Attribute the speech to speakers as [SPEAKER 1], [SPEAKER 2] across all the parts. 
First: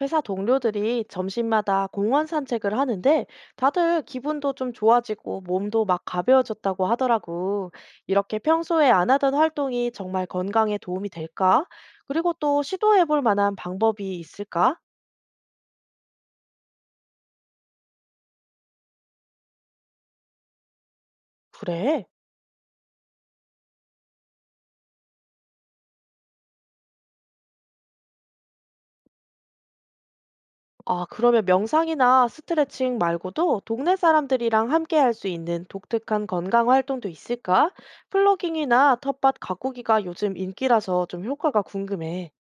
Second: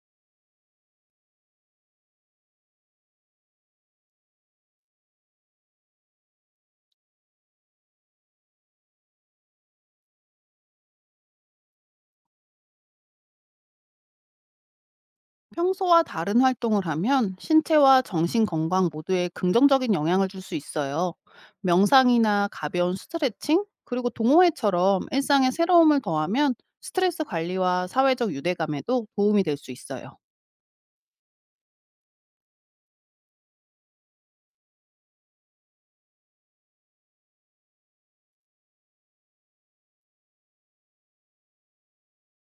[SPEAKER 1] 회사 동료들이 점심마다 공원 산책을 하는데 다들 기분도 좀 좋아지고 몸도 막 가벼워졌다고 하더라고. 이렇게 평소에 안 하던 활동이 정말 건강에 도움이 될까? 그리고 또 시도해 볼 만한 방법이 있을까?
[SPEAKER 2] 평소와 다른 활동을 하면 신체와 정신 건강 모두에 긍정적인 영향을 줄 수 있어요.
[SPEAKER 1] 그래.
[SPEAKER 2] 명상이나 가벼운 스트레칭, 그리고 동호회처럼 일상에 새로움을 더하면 스트레스 관리와 사회적 유대감에도 도움이 될 수 있어요.
[SPEAKER 1] 아, 그러면 명상이나 스트레칭 말고도 동네 사람들이랑 함께 할 수 있는 독특한 건강 활동도 있을까? 플로깅이나 텃밭 가꾸기가 요즘 인기라서 좀 효과가 궁금해.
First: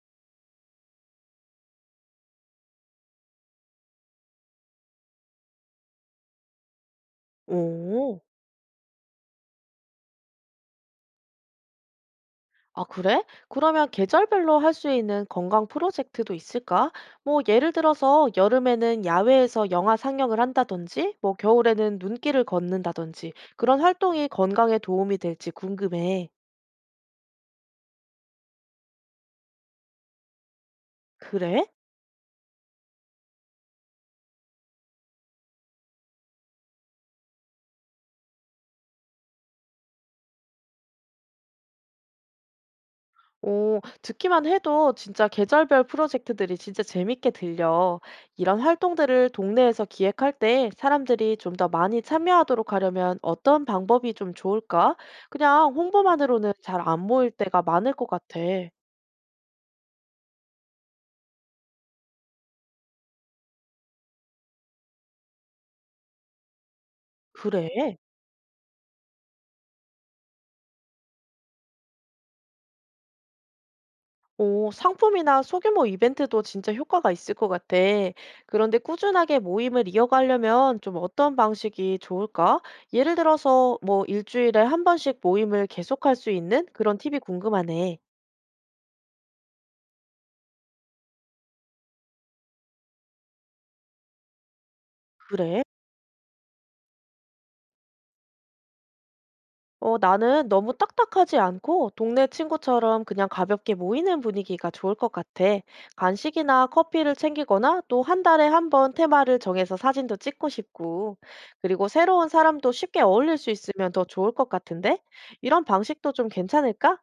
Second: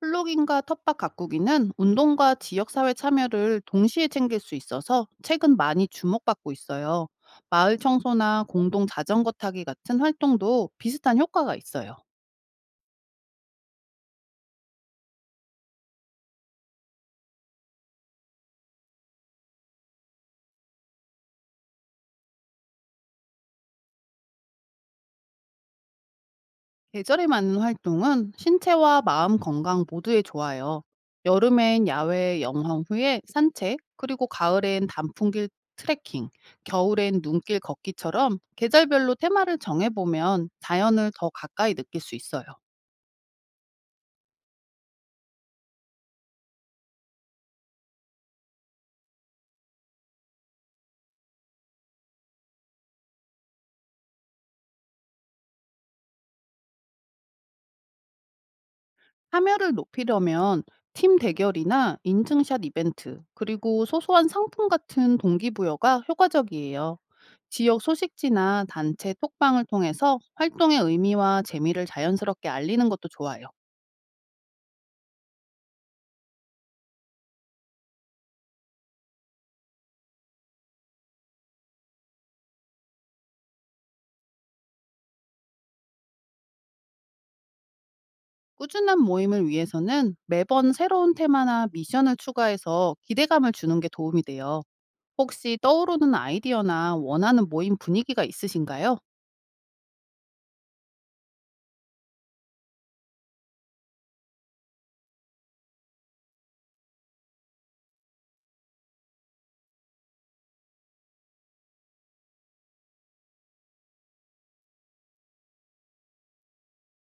[SPEAKER 2] 플로깅과 텃밭 가꾸기는 운동과 지역사회 참여를 동시에 챙길 수 있어서 최근 많이 주목받고 있어요. 마을
[SPEAKER 1] 오.
[SPEAKER 2] 청소나 공동 자전거 타기 같은 활동도 비슷한 효과가 있어요.
[SPEAKER 1] 아, 그래? 그러면 계절별로 할 수 있는 건강 프로젝트도 있을까? 뭐, 예를 들어서 여름에는 야외에서 영화 상영을 한다든지, 뭐, 겨울에는 눈길을 걷는다든지, 그런 활동이 건강에 도움이 될지 궁금해.
[SPEAKER 2] 계절에 맞는 활동은 신체와 마음 건강 모두에 좋아요.
[SPEAKER 1] 그래?
[SPEAKER 2] 여름엔 야외 영화 후에 산책, 그리고 가을엔 단풍길 트레킹, 겨울엔 눈길 걷기처럼 계절별로 테마를 정해보면 자연을 더 가까이 느낄 수 있어요.
[SPEAKER 1] 오, 듣기만 해도 진짜 계절별 프로젝트들이 진짜 재밌게 들려. 이런 활동들을 동네에서 기획할 때 사람들이 좀 더 많이 참여하도록 하려면 어떤 방법이 좀 좋을까? 그냥 홍보만으로는 잘 안 모일 때가 많을 것 같아.
[SPEAKER 2] 참여를 높이려면 팀 대결이나 인증샷 이벤트, 그리고 소소한 상품 같은 동기부여가 효과적이에요.
[SPEAKER 1] 그래?
[SPEAKER 2] 지역 소식지나 단체 톡방을 통해서 활동의 의미와 재미를 자연스럽게 알리는 것도 좋아요.
[SPEAKER 1] 어, 상품이나 소규모 이벤트도 진짜 효과가 있을 것 같아. 그런데 꾸준하게 모임을 이어가려면 좀 어떤 방식이 좋을까? 예를 들어서 뭐 일주일에 한 번씩 모임을 계속할 수 있는 그런 팁이 궁금하네.
[SPEAKER 2] 꾸준한 모임을 위해서는 매번 새로운 테마나 미션을 추가해서 기대감을 주는 게 도움이 돼요. 혹시
[SPEAKER 1] 그래?
[SPEAKER 2] 떠오르는 아이디어나 원하는 모임 분위기가 있으신가요?
[SPEAKER 1] 어, 나는 너무 딱딱하지 않고 동네 친구처럼 그냥 가볍게 모이는 분위기가 좋을 것 같아. 간식이나 커피를 챙기거나 또 한 달에 한 번 테마를 정해서 사진도 찍고 싶고, 그리고 새로운 사람도 쉽게 어울릴 수 있으면 더 좋을 것 같은데? 이런 방식도 좀 괜찮을까?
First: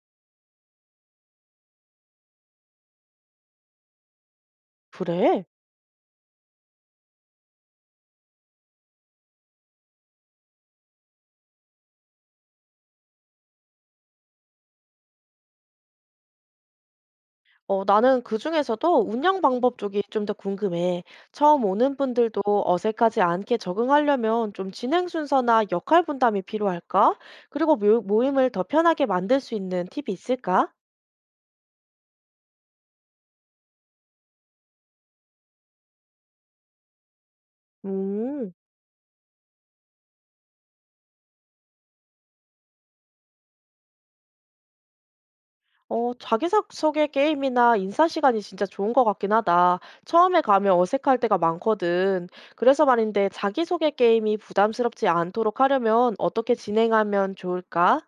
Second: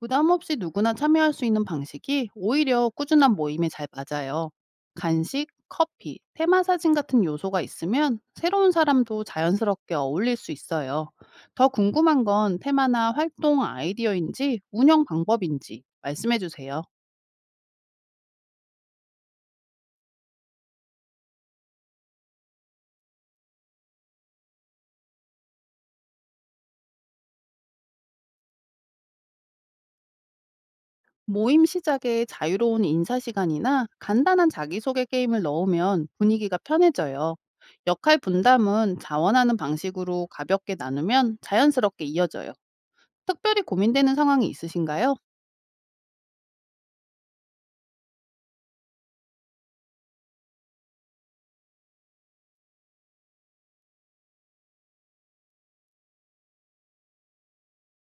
[SPEAKER 2] 부담 없이 누구나 참여할 수 있는 방식이 오히려 꾸준한 모임에 잘 맞아요.
[SPEAKER 1] 그래.
[SPEAKER 2] 간식, 커피, 테마 사진 같은 요소가 있으면 새로운 사람도 자연스럽게 어울릴 수 있어요. 더 궁금한 건 테마나 활동 아이디어인지 운영 방법인지 말씀해 주세요.
[SPEAKER 1] 어, 나는 그중에서도 운영 방법 쪽이 좀 더 궁금해. 처음 오는 분들도 어색하지 않게 적응하려면 좀 진행 순서나 역할 분담이 필요할까? 그리고 모임을 더 편하게 만들 수 있는 팁이 있을까?
[SPEAKER 2] 모임 시작에 자유로운 인사 시간이나 간단한 자기소개 게임을 넣으면 분위기가 편해져요. 역할
[SPEAKER 1] 음,
[SPEAKER 2] 분담은 자원하는 방식으로 가볍게 나누면 자연스럽게 이어져요. 특별히 고민되는 상황이 있으신가요?
[SPEAKER 1] 어, 자기소개 게임이나 인사 시간이 진짜 좋은 것 같긴 하다. 처음에 가면 어색할 때가 많거든. 그래서 말인데 자기소개 게임이 부담스럽지 않도록 하려면 어떻게 진행하면 좋을까?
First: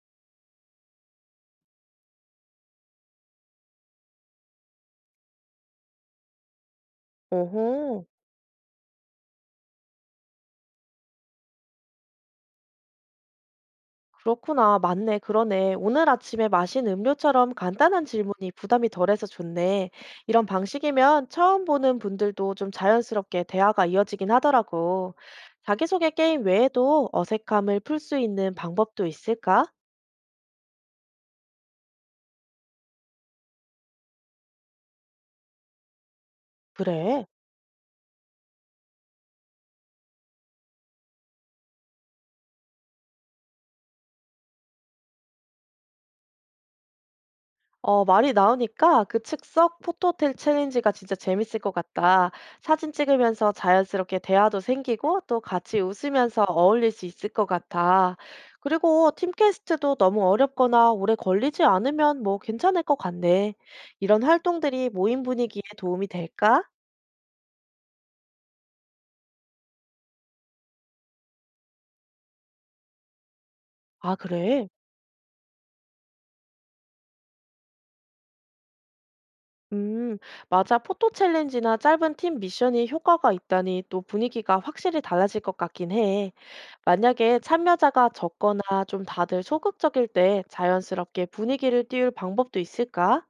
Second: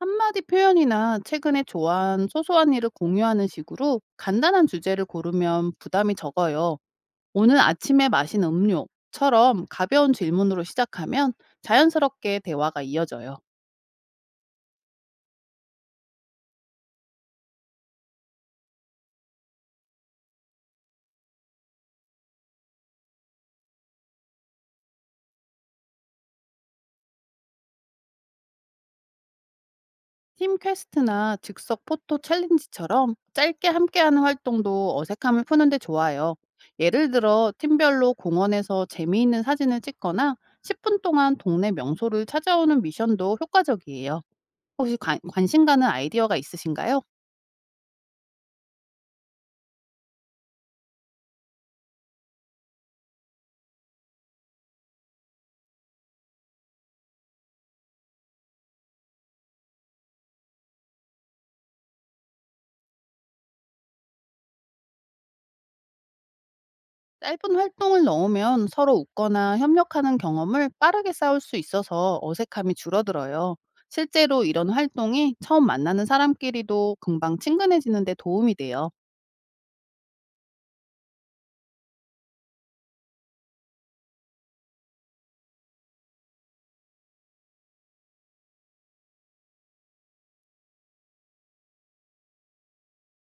[SPEAKER 2] 한마디 표현이나 최근에 좋아한 소소한 일을 공유하는 식으로 간단한 주제를 고르면 부담이 적어요. 오늘
[SPEAKER 1] 오호.
[SPEAKER 2] 아침에 마신 음료처럼 가벼운 질문으로 시작하면 자연스럽게 대화가 이어져요.
[SPEAKER 1] 그렇구나. 맞네. 그러네. 오늘 아침에 마신 음료처럼 간단한 질문이 부담이 덜해서 좋네. 이런 방식이면 처음 보는 분들도 좀 자연스럽게 대화가 이어지긴 하더라고. 자기소개 게임 외에도 어색함을 풀 수 있는 방법도 있을까?
[SPEAKER 2] 팀 퀘스트나 즉석 포토 챌린지처럼 짧게 함께하는 활동도 어색함을 푸는데 좋아요. 예를
[SPEAKER 1] 그래.
[SPEAKER 2] 들어 팀별로 공원에서 재미있는 사진을 찍거나 10분 동안 동네 명소를 찾아오는 미션도 효과적이에요. 혹시 관 관심 가는 아이디어가 있으신가요?
[SPEAKER 1] 어, 말이 나오니까 그 즉석 포토텔 챌린지가 진짜 재밌을 것 같다. 사진 찍으면서 자연스럽게 대화도 생기고 또 같이 웃으면서 어울릴 수 있을 것 같아. 그리고 팀캐스트도 너무 어렵거나 오래 걸리지 않으면 뭐 괜찮을 것 같네. 이런 활동들이 모임 분위기에 도움이 될까?
[SPEAKER 2] 짧은 활동을 넣으면 서로 웃거나 협력하는 경험을 빠르게 쌓을 수 있어서 어색함이 줄어들어요.
[SPEAKER 1] 아,
[SPEAKER 2] 실제로
[SPEAKER 1] 그래?
[SPEAKER 2] 이런 활동이 처음 만나는 사람끼리도 금방 친근해지는 데 도움이 돼요.
[SPEAKER 1] 음, 맞아. 포토 챌린지나 짧은 팀 미션이 효과가 있다니 또 분위기가 확실히 달라질 것 같긴 해. 만약에 참여자가 적거나 좀 다들 소극적일 때 자연스럽게 분위기를 띄울 방법도 있을까?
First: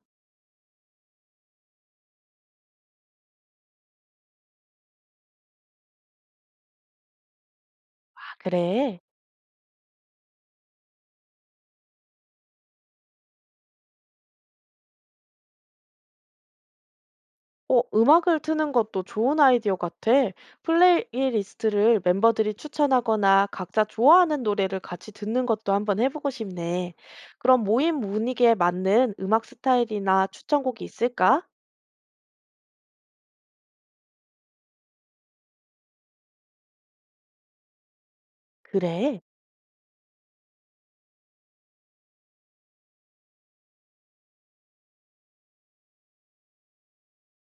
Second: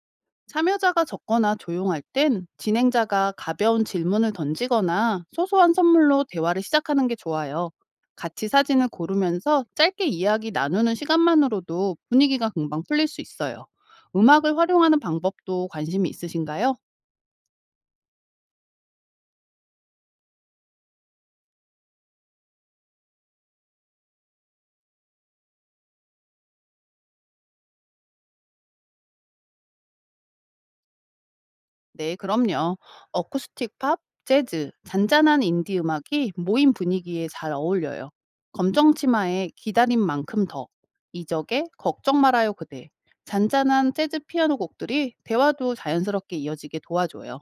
[SPEAKER 2] 참여자가 적거나 조용할 땐 진행자가 가벼운 질문을 던지거나 소소한 선물로 대화를 시작하는 게 좋아요.
[SPEAKER 1] 아,
[SPEAKER 2] 같이 사진을
[SPEAKER 1] 그래.
[SPEAKER 2] 고르면서 짧게 이야기 나누는 시간만으로도 분위기가 금방 풀릴 수 있어요. 음악을 활용하는 방법도 관심이 있으신가요?
[SPEAKER 1] 어, 음악을 트는 것도 좋은 아이디어 같아. 플레이리스트를 멤버들이 추천하거나 각자 좋아하는 노래를 같이 듣는 것도 한번 해보고 싶네. 그럼 모임 분위기에 맞는 음악 스타일이나 추천곡이 있을까?
[SPEAKER 2] 네, 그럼요. 어쿠스틱 팝, 재즈, 잔잔한 인디 음악이 모임 분위기에 잘 어울려요. 검정
[SPEAKER 1] 그래.
[SPEAKER 2] 치마에 기다린 만큼 더, 이적의 걱정 말아요 그대, 잔잔한 재즈 피아노 곡들이 대화도 자연스럽게 이어지게 도와줘요.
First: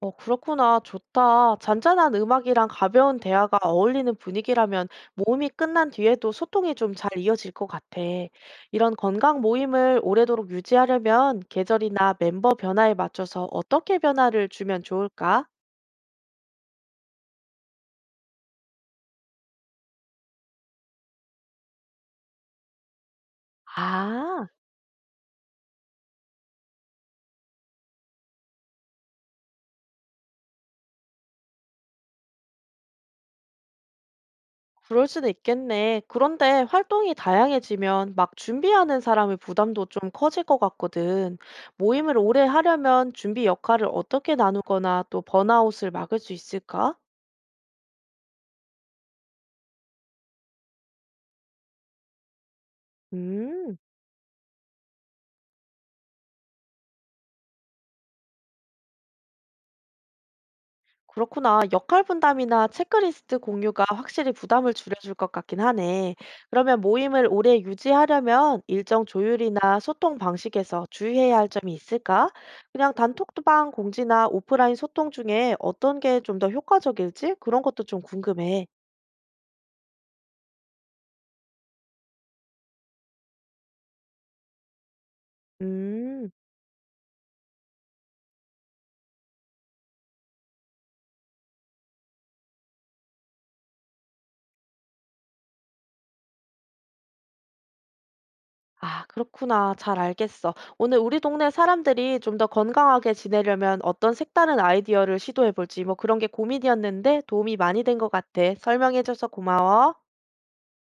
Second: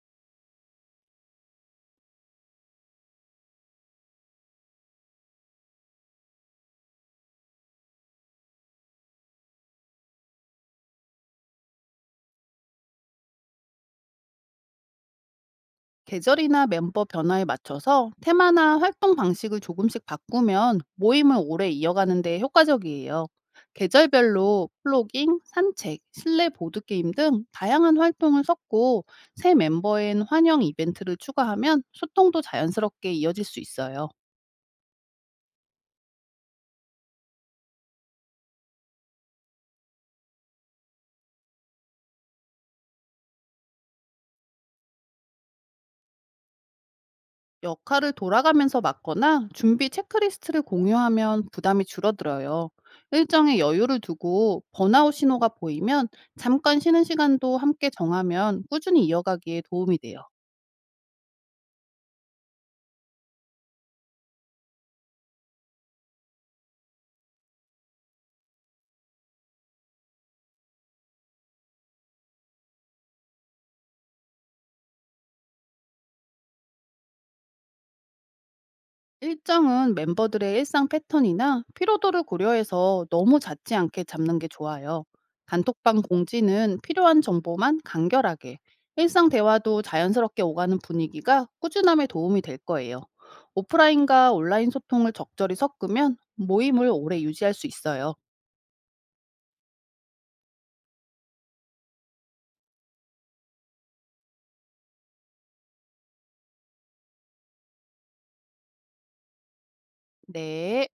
[SPEAKER 1] 어, 그렇구나. 좋다. 잔잔한 음악이랑 가벼운 대화가 어울리는 분위기라면 모임이 끝난 뒤에도 소통이 좀 잘 이어질 것 같아. 이런 건강 모임을 오래도록 유지하려면 계절이나 멤버 변화에 맞춰서 어떻게 변화를 주면 좋을까?
[SPEAKER 2] 계절이나 멤버 변화에 맞춰서 테마나 활동 방식을 조금씩 바꾸면 모임을 오래 이어가는 데 효과적이에요.
[SPEAKER 1] 아,
[SPEAKER 2] 계절별로 플로깅, 산책, 실내 보드게임 등 다양한 활동을 섞고 새 멤버엔 환영 이벤트를 추가하면 소통도 자연스럽게 이어질 수 있어요.
[SPEAKER 1] 그럴 수도 있겠네. 그런데 활동이 다양해지면 막 준비하는 사람의 부담도 좀 커질 것 같거든. 모임을 오래 하려면 준비 역할을 어떻게 나누거나 또 번아웃을 막을 수 있을까?
[SPEAKER 2] 역할을 돌아가면서 맡거나 준비 체크리스트를 공유하면 부담이 줄어들어요. 일정에
[SPEAKER 1] 음.
[SPEAKER 2] 여유를 두고 번아웃 신호가 보이면 잠깐 쉬는 시간도 함께 정하면 꾸준히 이어가기에 도움이 돼요.
[SPEAKER 1] 그렇구나. 역할 분담이나 체크리스트 공유가 확실히 부담을 줄여줄 것 같긴 하네. 그러면 모임을 오래 유지하려면 일정 조율이나 소통 방식에서 주의해야 할 점이 있을까? 그냥 단톡방 공지나 오프라인 소통 중에 어떤 게 좀 더 효과적일지 그런 것도 좀 궁금해.
[SPEAKER 2] 일정은 멤버들의 일상 패턴이나 피로도를 고려해서 너무 잦지 않게 잡는 게 좋아요. 단톡방
[SPEAKER 1] 음.
[SPEAKER 2] 공지는 필요한 정보만 간결하게, 일상 대화도 자연스럽게 오가는 분위기가 꾸준함에 도움이 될 거예요. 오프라인과 온라인 소통을 적절히 섞으면 모임을 오래 유지할 수 있어요.
[SPEAKER 1] 아, 그렇구나. 잘 알겠어. 오늘 우리 동네 사람들이 좀 더 건강하게 지내려면 어떤 색다른 아이디어를 시도해 볼지 뭐 그런 게 고민이었는데 도움이 많이 된 것 같아. 설명해줘서 고마워.
[SPEAKER 2] 네.